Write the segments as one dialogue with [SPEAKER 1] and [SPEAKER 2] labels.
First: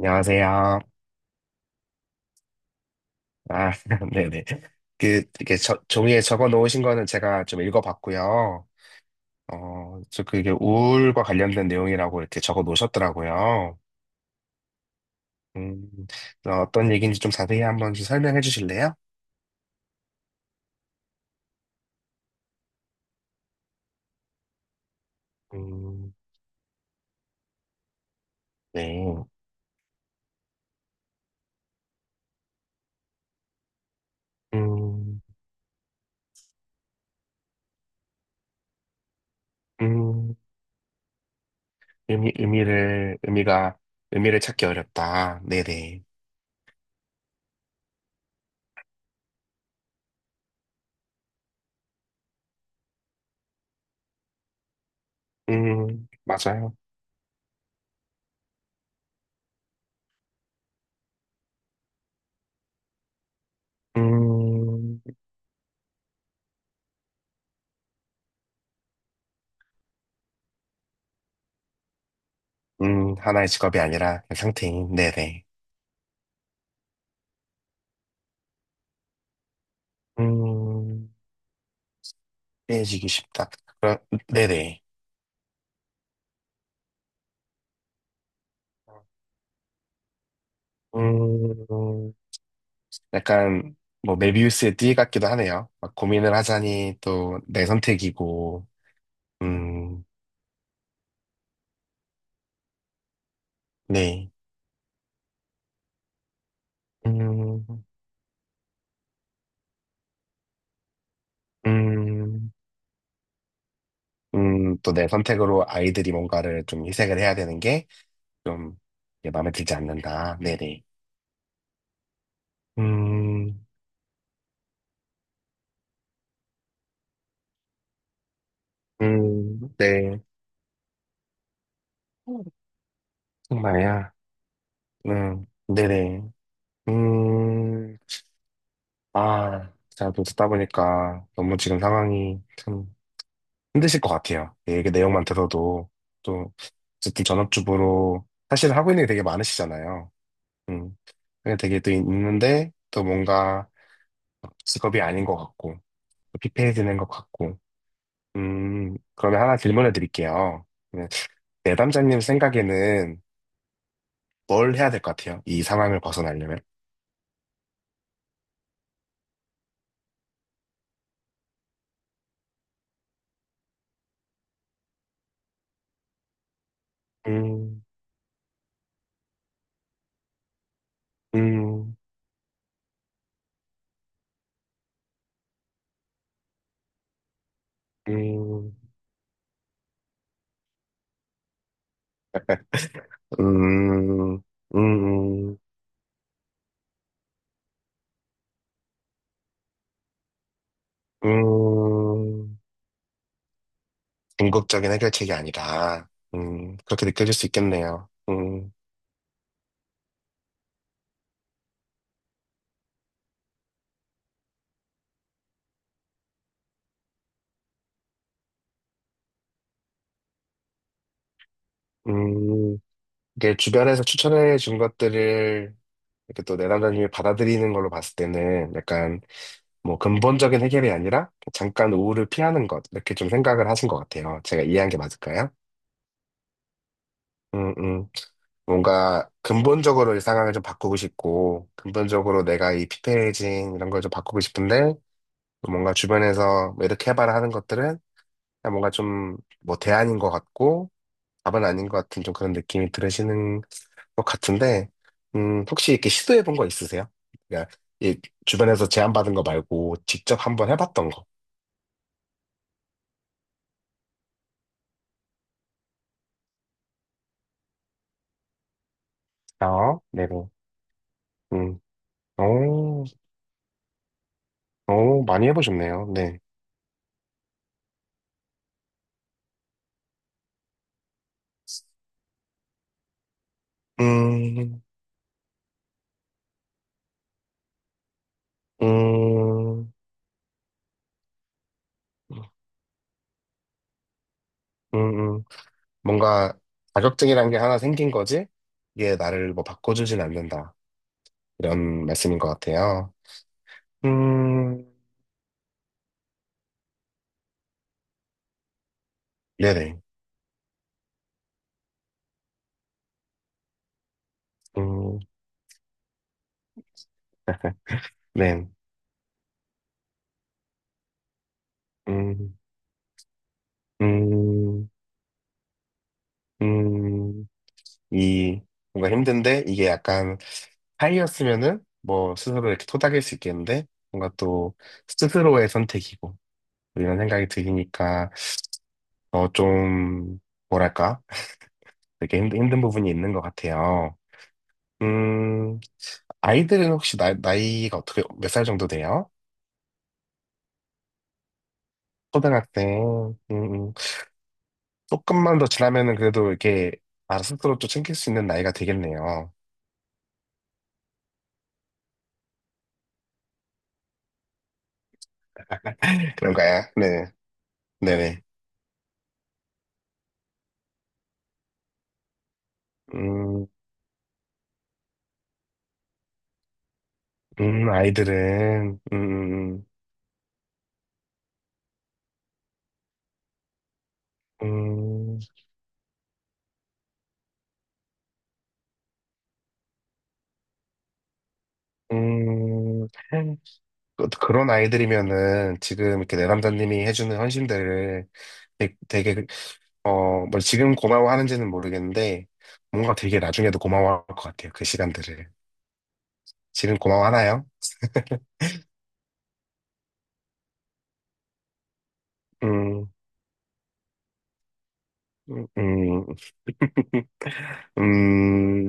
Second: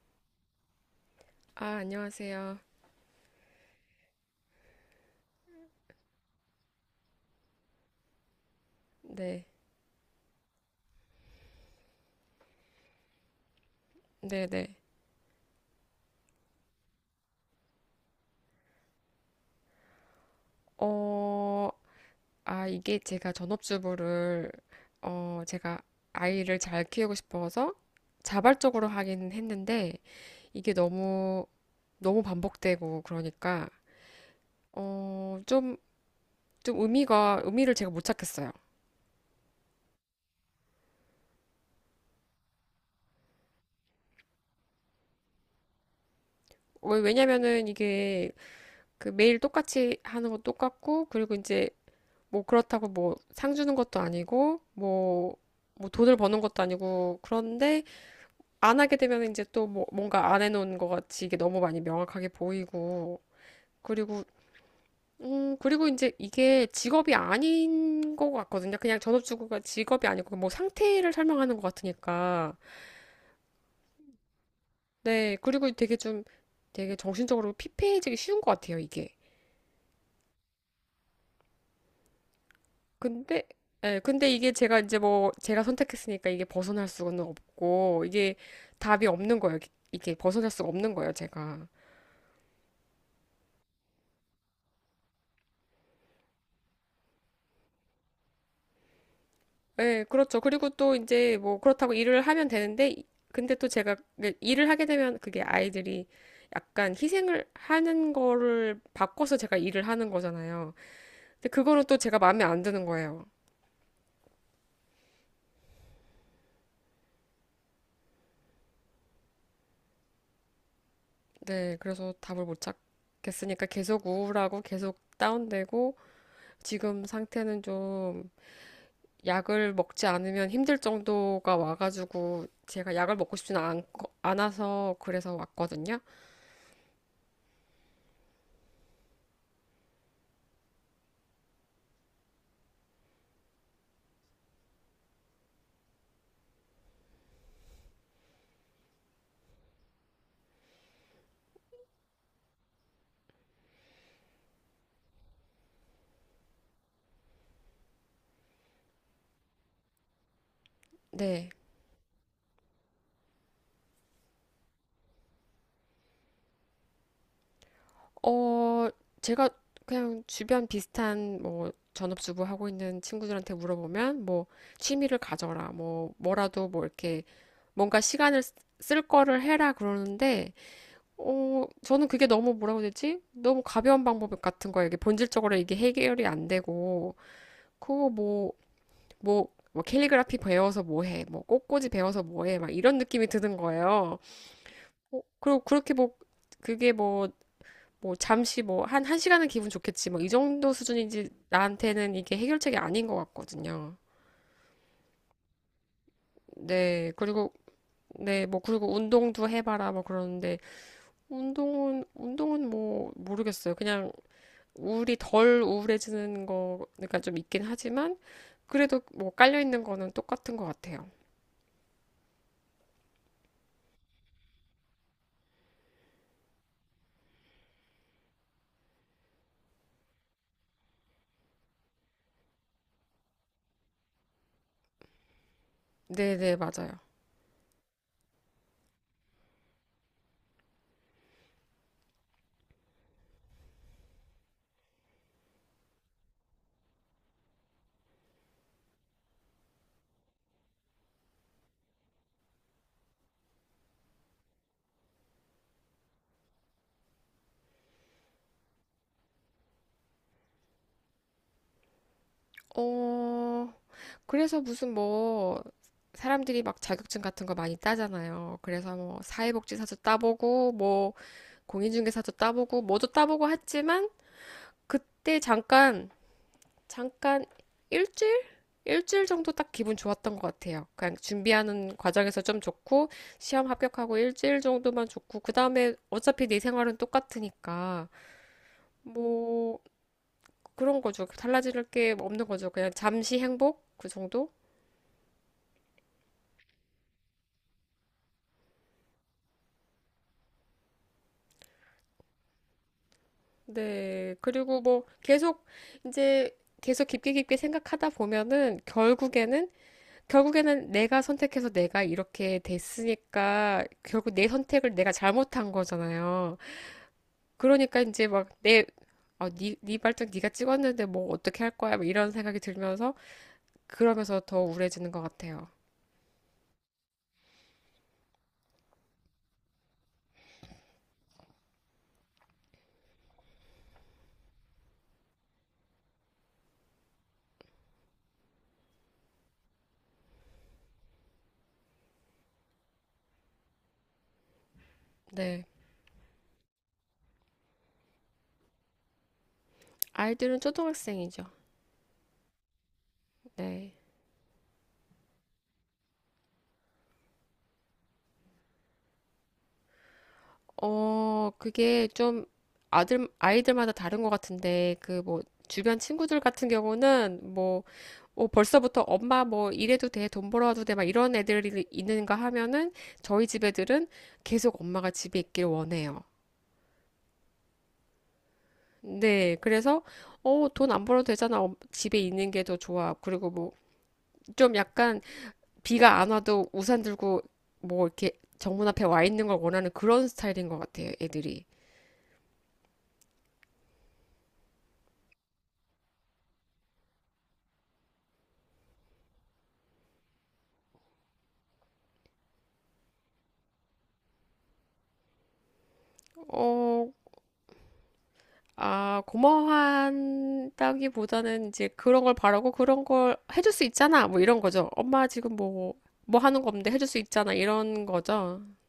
[SPEAKER 1] 안녕하세요.
[SPEAKER 2] 아, 안녕하세요.
[SPEAKER 1] 아, 네네. 그, 이렇게 종이에 적어 놓으신 거는 제가 좀 읽어봤고요.
[SPEAKER 2] 네,
[SPEAKER 1] 저 그게 우울과 관련된 내용이라고 이렇게 적어 놓으셨더라고요.
[SPEAKER 2] 네, 네.
[SPEAKER 1] 음, 떤 얘기인지 좀 자세히 한번 좀 설명해 주실래요?
[SPEAKER 2] 어, 이게 제가 전업주부를, 제가
[SPEAKER 1] 음,
[SPEAKER 2] 아이를 잘 키우고 싶어서 자발적으로
[SPEAKER 1] 네.
[SPEAKER 2] 하긴 했는데, 이게 너무, 너무 반복되고, 그러니까,
[SPEAKER 1] 음,
[SPEAKER 2] 어, 좀, 좀 의미를 제가 못 찾겠어요.
[SPEAKER 1] 음, 의미, 의미를, 의미가, 의미를 찾기 어렵다. 네네.
[SPEAKER 2] 왜냐면은 이게 그 매일 똑같이 하는 거 똑같고, 그리고 이제 뭐 그렇다고 뭐 상 주는 것도 아니고, 뭐 돈을 버는 것도
[SPEAKER 1] 맞아요.
[SPEAKER 2] 아니고, 그런데, 안 하게 되면 이제 또 뭔가 안 해놓은 것 같이 이게 너무 많이 명확하게 보이고, 그리고,
[SPEAKER 1] 음,
[SPEAKER 2] 그리고 이제 이게 직업이 아닌 것 같거든요. 그냥 전업주부가 직업이 아니고 뭐 상태를 설명하는 것 같으니까.
[SPEAKER 1] 하나의 직업이 아니라 그 상태인,
[SPEAKER 2] 네,
[SPEAKER 1] 네네.
[SPEAKER 2] 그리고 되게 정신적으로 피폐해지기 쉬운 것 같아요, 이게.
[SPEAKER 1] 음, 해지기
[SPEAKER 2] 근데,
[SPEAKER 1] 쉽다. 그럼-
[SPEAKER 2] 예, 근데 이게 제가
[SPEAKER 1] 네네.
[SPEAKER 2] 이제 뭐 제가 선택했으니까 이게 벗어날 수는 없고, 이게 답이 없는 거예요. 이게 벗어날 수가 없는
[SPEAKER 1] 어,
[SPEAKER 2] 거예요, 제가.
[SPEAKER 1] 음, 약간 뭐 메비우스의 띠 같기도 하네요. 막 고민을 하자니 또 내 선택이고, 음,
[SPEAKER 2] 네, 그렇죠. 그리고 또 이제 뭐 그렇다고 일을 하면 되는데, 근데 또 제가
[SPEAKER 1] 네,
[SPEAKER 2] 그 일을 하게 되면 그게 아이들이 약간 희생을
[SPEAKER 1] 음,
[SPEAKER 2] 하는 거를 바꿔서 제가 일을 하는 거잖아요. 근데 그거는 또 제가 마음에
[SPEAKER 1] 음,
[SPEAKER 2] 안 드는 거예요.
[SPEAKER 1] 또 내 선택으로 아이들이 뭔가를 좀 희생을 해야 되는 게좀 마음에 들지 않는다. 네네.
[SPEAKER 2] 네, 그래서 답을 못
[SPEAKER 1] 음,
[SPEAKER 2] 찾겠으니까 계속 우울하고 계속 다운되고 지금 상태는 좀 약을 먹지
[SPEAKER 1] 네.
[SPEAKER 2] 않으면 힘들 정도가 와가지고 제가 약을 먹고 싶지는
[SPEAKER 1] 정말야.
[SPEAKER 2] 않아서 그래서 왔거든요.
[SPEAKER 1] 네네. 음. 아, 제가 또 듣다 보니까 너무 지금 상황이 참 힘드실 것 같아요. 예, 그 내용만 들어도 또 어쨌든 전업주부로 사실 하고 있는 게 되게 많으시잖아요. 음, 그게 되게 또 있는데 또 뭔가 직업이 아닌 것 같고 또 피폐해지는 것 같고. 그러면 하나 질문을 드릴게요. 네,
[SPEAKER 2] 네.
[SPEAKER 1] 내담자님 생각에는 뭘 해야 될 것 같아요? 이 상황을 벗어나려면?
[SPEAKER 2] 어, 제가 그냥 주변 비슷한 뭐 전업주부 하고 있는 친구들한테 물어보면 뭐 취미를 가져라, 뭐 뭐라도 뭐 이렇게
[SPEAKER 1] 음,
[SPEAKER 2] 뭔가 쓸 거를 해라 그러는데
[SPEAKER 1] 음,
[SPEAKER 2] 저는 그게 너무 뭐라고 해야 되지? 너무 가벼운 방법 같은 거예요. 이게 본질적으로 이게 해결이 안 되고 그거
[SPEAKER 1] 음,
[SPEAKER 2] 뭐 뭐 캘리그라피 배워서 뭐 해? 뭐 꽃꽂이 배워서 뭐 해? 막 이런 느낌이 드는 거예요.
[SPEAKER 1] 음, 음, 음.
[SPEAKER 2] 그리고 그렇게 뭐 그게 뭐 잠시 뭐 한 한 시간은 기분 좋겠지 뭐 이 정도 수준인지 나한테는 이게
[SPEAKER 1] 음,
[SPEAKER 2] 해결책이 아닌 것 같거든요.
[SPEAKER 1] 궁극적인 해결책이 아니라, 그렇게
[SPEAKER 2] 네
[SPEAKER 1] 느껴질 수
[SPEAKER 2] 그리고
[SPEAKER 1] 있겠네요.
[SPEAKER 2] 네 뭐 그리고 운동도 해봐라 뭐 그러는데 운동은 뭐 모르겠어요. 그냥 우울이 덜 우울해지는 거 그러니까 좀 있긴 하지만 그래도 뭐 깔려 있는 거는 똑같은 것 같아요.
[SPEAKER 1] 음, 이게 주변에서 추천해 준 것들을 이렇게 또 내담자님이 받아들이는 걸로 봤을 때는 약간 뭐 근본적인 해결이 아니라 잠깐 우울을 피하는 것, 이렇게 좀 생각을 하신 것 같아요. 제가 이해한 게 맞을까요?
[SPEAKER 2] 네네 맞아요.
[SPEAKER 1] 음, 음. 뭔가 근본적으로 이 상황을 좀 바꾸고 싶고, 근본적으로 내가 이 피폐해진 이런 걸 좀 바꾸고 싶은데, 뭔가 주변에서 뭐 이렇게 해봐라 하는 것들은 그냥 뭔가 좀 뭐 대안인 것 같고 답은 아닌 것 같은 좀 그런 느낌이 들으시는 것 같은데 혹시 이렇게 시도해 본 거 있으세요? 그러니까 이 주변에서 제안받은 거 말고 직접 한번 해봤던 거.
[SPEAKER 2] 어 그래서 무슨 뭐 사람들이 막 자격증 같은 거 많이 따잖아요. 그래서 뭐 사회복지사도
[SPEAKER 1] 아, 네, 뭐.
[SPEAKER 2] 따보고 뭐
[SPEAKER 1] 음,
[SPEAKER 2] 공인중개사도 따보고
[SPEAKER 1] 오,
[SPEAKER 2] 뭐도 따보고 했지만
[SPEAKER 1] 오,
[SPEAKER 2] 그때
[SPEAKER 1] 많이
[SPEAKER 2] 잠깐
[SPEAKER 1] 해보셨네요. 네.
[SPEAKER 2] 잠깐 일주일? 일주일 정도 딱 기분 좋았던 것 같아요. 그냥 준비하는 과정에서 좀 좋고 시험 합격하고 일주일
[SPEAKER 1] 음,
[SPEAKER 2] 정도만 좋고 그 다음에 어차피 내 생활은 똑같으니까 뭐
[SPEAKER 1] 음,
[SPEAKER 2] 그런 거죠. 달라질 게 없는 거죠. 그냥 잠시 행복 그 정도?
[SPEAKER 1] 음, 음. 뭔가 자격증이라는 게 하나 생긴 거지? 이게 나를 뭐 바꿔주진 않는다. 이런 말씀인 것 같아요.
[SPEAKER 2] 네. 그리고
[SPEAKER 1] 음,
[SPEAKER 2] 뭐 계속 이제 계속 깊게 깊게 생각하다 보면은 결국에는
[SPEAKER 1] 네네.
[SPEAKER 2] 결국에는 내가 선택해서 내가 이렇게 됐으니까 결국 내 선택을 내가
[SPEAKER 1] 음,
[SPEAKER 2] 잘못한 거잖아요. 그러니까 이제 막
[SPEAKER 1] 네.
[SPEAKER 2] 니 발등 니가 찍었는데 뭐 어떻게 할 거야? 막 이런
[SPEAKER 1] 음,
[SPEAKER 2] 생각이 들면서 그러면서 더
[SPEAKER 1] 음,
[SPEAKER 2] 우울해지는 것 같아요.
[SPEAKER 1] 음, 이, 뭔가 힘든데, 이게 약간 하이였으면은, 뭐, 스스로 이렇게 토닥일 수 있겠는데, 뭔가 또, 스스로의 선택이고, 이런 생각이 드니까, 어, 좀, 뭐랄까, 되게 힘든 부분이 있는 것 같아요.
[SPEAKER 2] 네.
[SPEAKER 1] 음, 아이들은 혹시 나이가 어떻게, 몇 살 정도 돼요?
[SPEAKER 2] 아이들은 초등학생이죠.
[SPEAKER 1] 초등학생,
[SPEAKER 2] 네.
[SPEAKER 1] 조금만 더 지나면은 그래도 이렇게, 알아 스스로 또 챙길 수 있는 나이가 되겠네요.
[SPEAKER 2] 그게 좀 아이들마다 다른 것 같은데, 그 뭐, 주변 친구들 같은
[SPEAKER 1] 그런가요? 네.
[SPEAKER 2] 경우는 뭐,
[SPEAKER 1] 네네.
[SPEAKER 2] 뭐 벌써부터 엄마 뭐 이래도 돼, 돈 벌어와도 돼, 막 이런 애들이 있는가 하면은 저희 집
[SPEAKER 1] 음,
[SPEAKER 2] 애들은 계속 엄마가 집에 있길 원해요.
[SPEAKER 1] 아이들은,
[SPEAKER 2] 네, 그래서 어, 돈 안 벌어도 되잖아. 어, 집에 있는 게 더 좋아. 그리고 뭐 좀 약간
[SPEAKER 1] 음,
[SPEAKER 2] 비가 안 와도 우산 들고 뭐 이렇게 정문 앞에 와 있는 걸 원하는 그런 스타일인 것 같아요, 애들이.
[SPEAKER 1] 음, 음. 그런 아이들이면은 지금 이렇게 내 남자님이 해주는 헌신들을 되게, 어, 뭐 지금 고마워하는지는 모르겠는데, 뭔가 되게 나중에도 고마워할 것 같아요. 그 시간들을. 지금
[SPEAKER 2] 어,
[SPEAKER 1] 고마워하나요?
[SPEAKER 2] 고마워한다기보다는 이제 그런 걸 바라고 그런
[SPEAKER 1] 음,
[SPEAKER 2] 걸 해줄 수 있잖아. 뭐 이런 거죠. 엄마 지금
[SPEAKER 1] 음, 음,
[SPEAKER 2] 뭐 하는 거 없는데 해줄 수 있잖아. 이런 거죠.
[SPEAKER 1] 음,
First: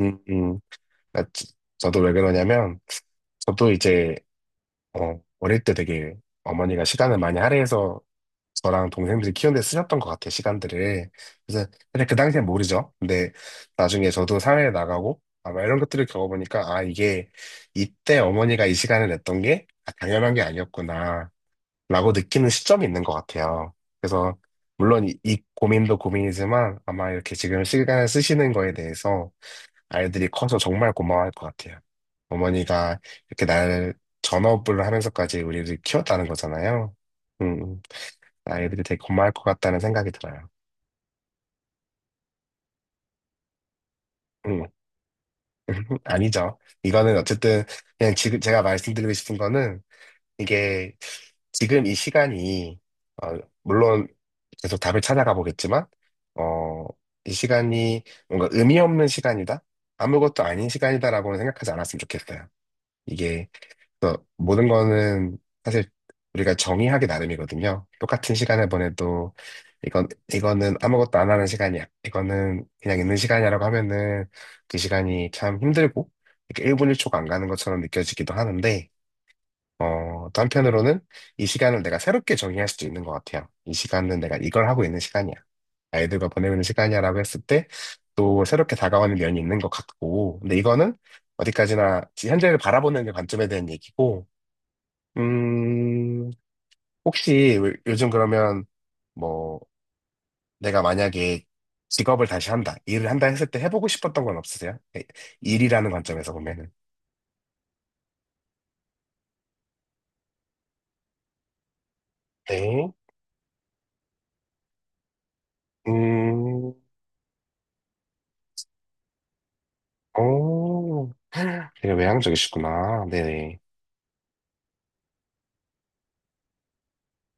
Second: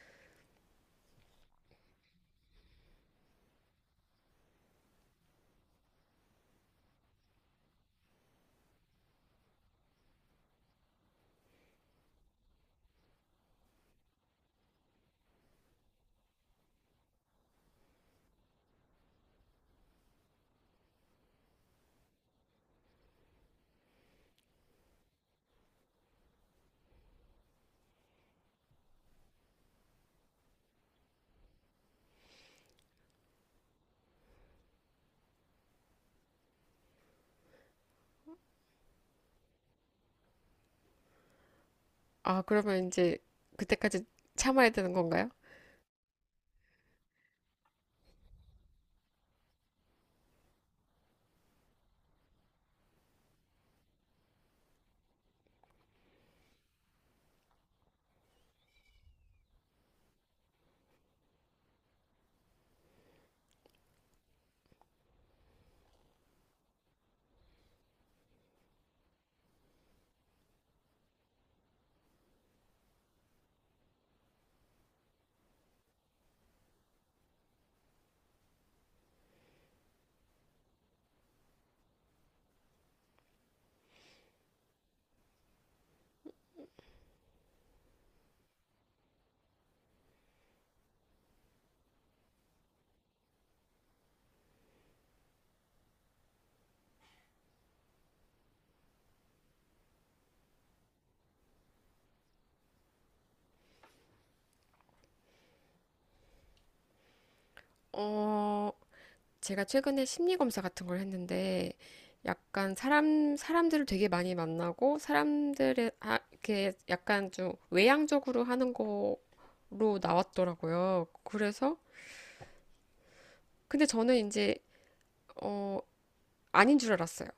[SPEAKER 1] 음. 아, 저도 왜 그러냐면, 저도 이제 어, 어릴 때 되게 어머니가 시간을 많이 할애해서 저랑 동생들이 키우는데 쓰셨던 것 같아요, 시간들을. 그래서, 근데 그 당시엔 모르죠. 근데 나중에 저도 사회에 나가고 아마 이런 것들을 겪어보니까, 아, 이게 이때 어머니가 이 시간을 냈던 게 아, 당연한 게 아니었구나, 라고 느끼는 시점이 있는 것 같아요. 그래서, 물론 이 고민도 고민이지만 아마 이렇게 지금 시간을 쓰시는 거에 대해서 아이들이 커서 정말 고마워할 것 같아요. 어머니가 이렇게 날 전업을 하면서까지 우리를 키웠다는 거잖아요. 음, 음. 아이들이 되게 고마워할 것 같다는 생각이 들어요.
[SPEAKER 2] 아, 그러면 이제 그때까지
[SPEAKER 1] 음,
[SPEAKER 2] 참아야 되는 건가요?
[SPEAKER 1] 아니죠. 이거는 어쨌든 그냥 지금 제가 말씀드리고 싶은 거는 이게 지금 이 시간이 어, 물론 계속 답을 찾아가 보겠지만 어, 이 시간이 뭔가 의미 없는 시간이다? 아무것도 아닌 시간이다라고는 생각하지 않았으면 좋겠어요. 이게 그래서 모든 거는 사실 우리가 정의하기 나름이거든요. 똑같은 시간을 보내도 이건 이거는 아무것도 안 하는 시간이야. 이거는 그냥 있는 시간이라고 하면은 그 시간이 참 힘들고 이렇게 1분 1초가 안 가는 것처럼 느껴지기도 하는데 어, 또 한편으로는 이 시간을 내가 새롭게 정의할 수도 있는 것 같아요. 이 시간은 내가 이걸 하고 있는 시간이야. 아이들과 보내는 시간이야라고 했을 때 또 새롭게 다가오는 면이 있는 것 같고 근데 이거는 어디까지나 현재를 바라보는 관점에 대한 얘기고 음, 혹시 요즘 그러면 뭐 내가 만약에 직업을 다시 한다, 일을 한다 했을 때 해보고 싶었던 건 없으세요? 네, 일이라는 관점에서 보면은.
[SPEAKER 2] 어, 제가 최근에 심리 검사 같은 걸 했는데 약간
[SPEAKER 1] 네.
[SPEAKER 2] 사람들을 되게 많이 만나고 이렇게
[SPEAKER 1] 음,
[SPEAKER 2] 약간 좀 외향적으로 하는 거로 나왔더라고요.
[SPEAKER 1] 오
[SPEAKER 2] 그래서,
[SPEAKER 1] 되게 외향적이시구나. 네네.
[SPEAKER 2] 근데 저는 이제 어, 아닌 줄 알았어요.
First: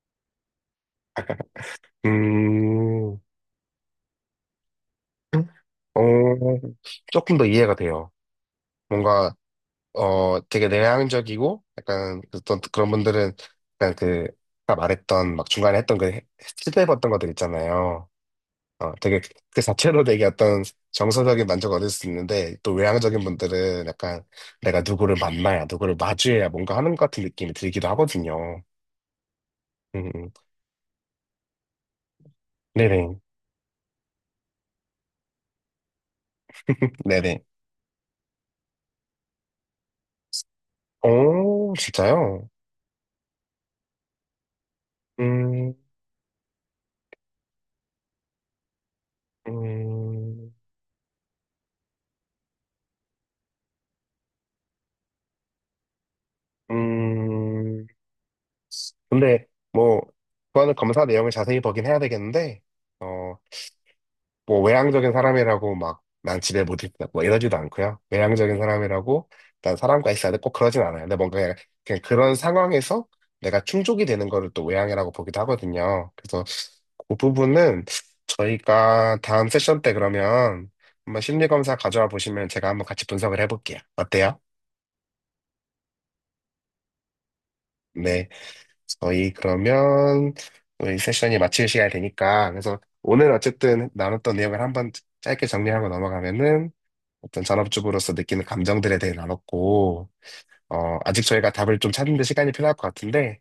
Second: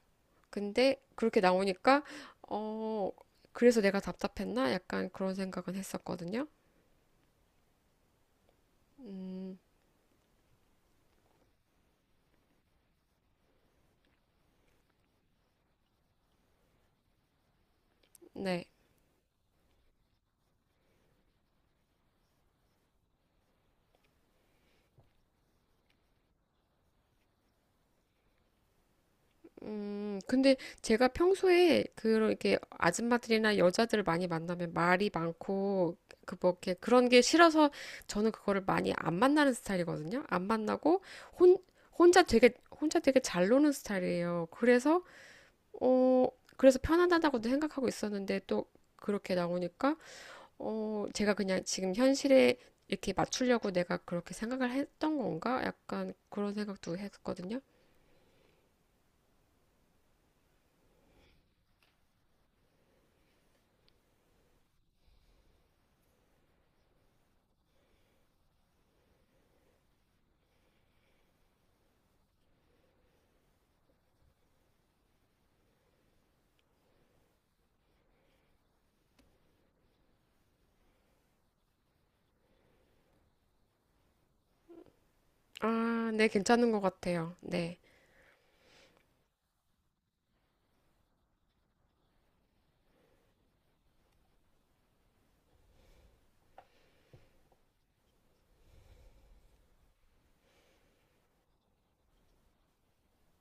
[SPEAKER 2] 근데 그렇게 나오니까 어
[SPEAKER 1] 음,
[SPEAKER 2] 그래서 내가 답답했나? 약간 그런 생각은 했었거든요.
[SPEAKER 1] 어, 조금 더 이해가 돼요. 뭔가,
[SPEAKER 2] 음,
[SPEAKER 1] 어, 되게 내향적이고, 약간, 어떤 그런 분들은, 약간 그, 아까 말했던, 막 중간에 했던 그, 시도해봤던 것들 있잖아요.
[SPEAKER 2] 네.
[SPEAKER 1] 어, 되게 그 자체로 되게 어떤 정서적인 만족을 얻을 수 있는데 또 외향적인 분들은 약간 내가 누구를 만나야 누구를 마주해야 뭔가 하는 것 같은 느낌이 들기도 하거든요. 음, 음.
[SPEAKER 2] 근데 제가 평소에 그렇게
[SPEAKER 1] 네네,
[SPEAKER 2] 아줌마들이나 여자들 을 많이 만나면 말이 많고 그 뭐 이렇게 그런 게
[SPEAKER 1] 네네.
[SPEAKER 2] 싫어서 저는 그거를 많이 안 만나는 스타일이거든요. 안 만나고 혼
[SPEAKER 1] 오,
[SPEAKER 2] 혼자
[SPEAKER 1] 진짜요?
[SPEAKER 2] 되게 혼자 되게 잘 노는 스타일이에요. 그래서
[SPEAKER 1] 음,
[SPEAKER 2] 어 그래서 편안하다고도 생각하고 있었는데 또 그렇게 나오니까
[SPEAKER 1] 음,
[SPEAKER 2] 제가 그냥 지금 현실에 이렇게 맞추려고 내가 그렇게 생각을 했던 건가? 약간 그런 생각도 했거든요.
[SPEAKER 1] 음. 근데 뭐 그거는 검사 내용을 자세히 보긴 해야 되겠는데 어, 뭐 외향적인 사람이라고 막 난 집에 못 있다 뭐 이러지도 않고요. 외향적인 사람이라고 난 사람과 있어야 돼 꼭 그러진 않아요. 근데 뭔가 그냥, 그냥 그런 상황에서 내가 충족이 되는 거를 또 외향이라고 보기도 하거든요. 그래서 그 부분은 저희가 다음 세션 때 그러면 한번 심리 검사 가져와 보시면 제가 한번 같이 분석을 해볼게요. 어때요?
[SPEAKER 2] 아, 네, 괜찮은 것 같아요. 네.
[SPEAKER 1] 네, 저희 그러면 우리 세션이 마칠 시간이 되니까 그래서 오늘 어쨌든 나눴던 내용을 한번 짧게 정리하고 넘어가면은 어떤 전업주부로서 느끼는 감정들에 대해 나눴고, 어, 아직 저희가 답을 좀 찾는 데 시간이 필요할 것 같은데,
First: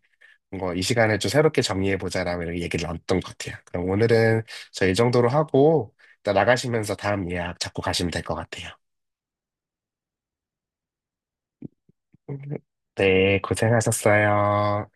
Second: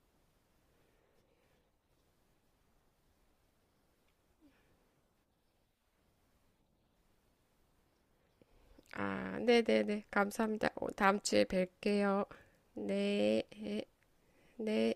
[SPEAKER 1] 뭔가 이 시간을 좀 새롭게 정리해보자라고 이렇게 얘기를 나눴던 것 같아요. 그럼 오늘은 저 이 정도로 하고, 일단 나가시면서 다음 예약 잡고 가시면 될 것 같아요.
[SPEAKER 2] 아, 네네네. 감사합니다. 다음 주에 뵐게요.
[SPEAKER 1] 네,
[SPEAKER 2] 네, 네.
[SPEAKER 1] 고생하셨어요.
[SPEAKER 2] 네.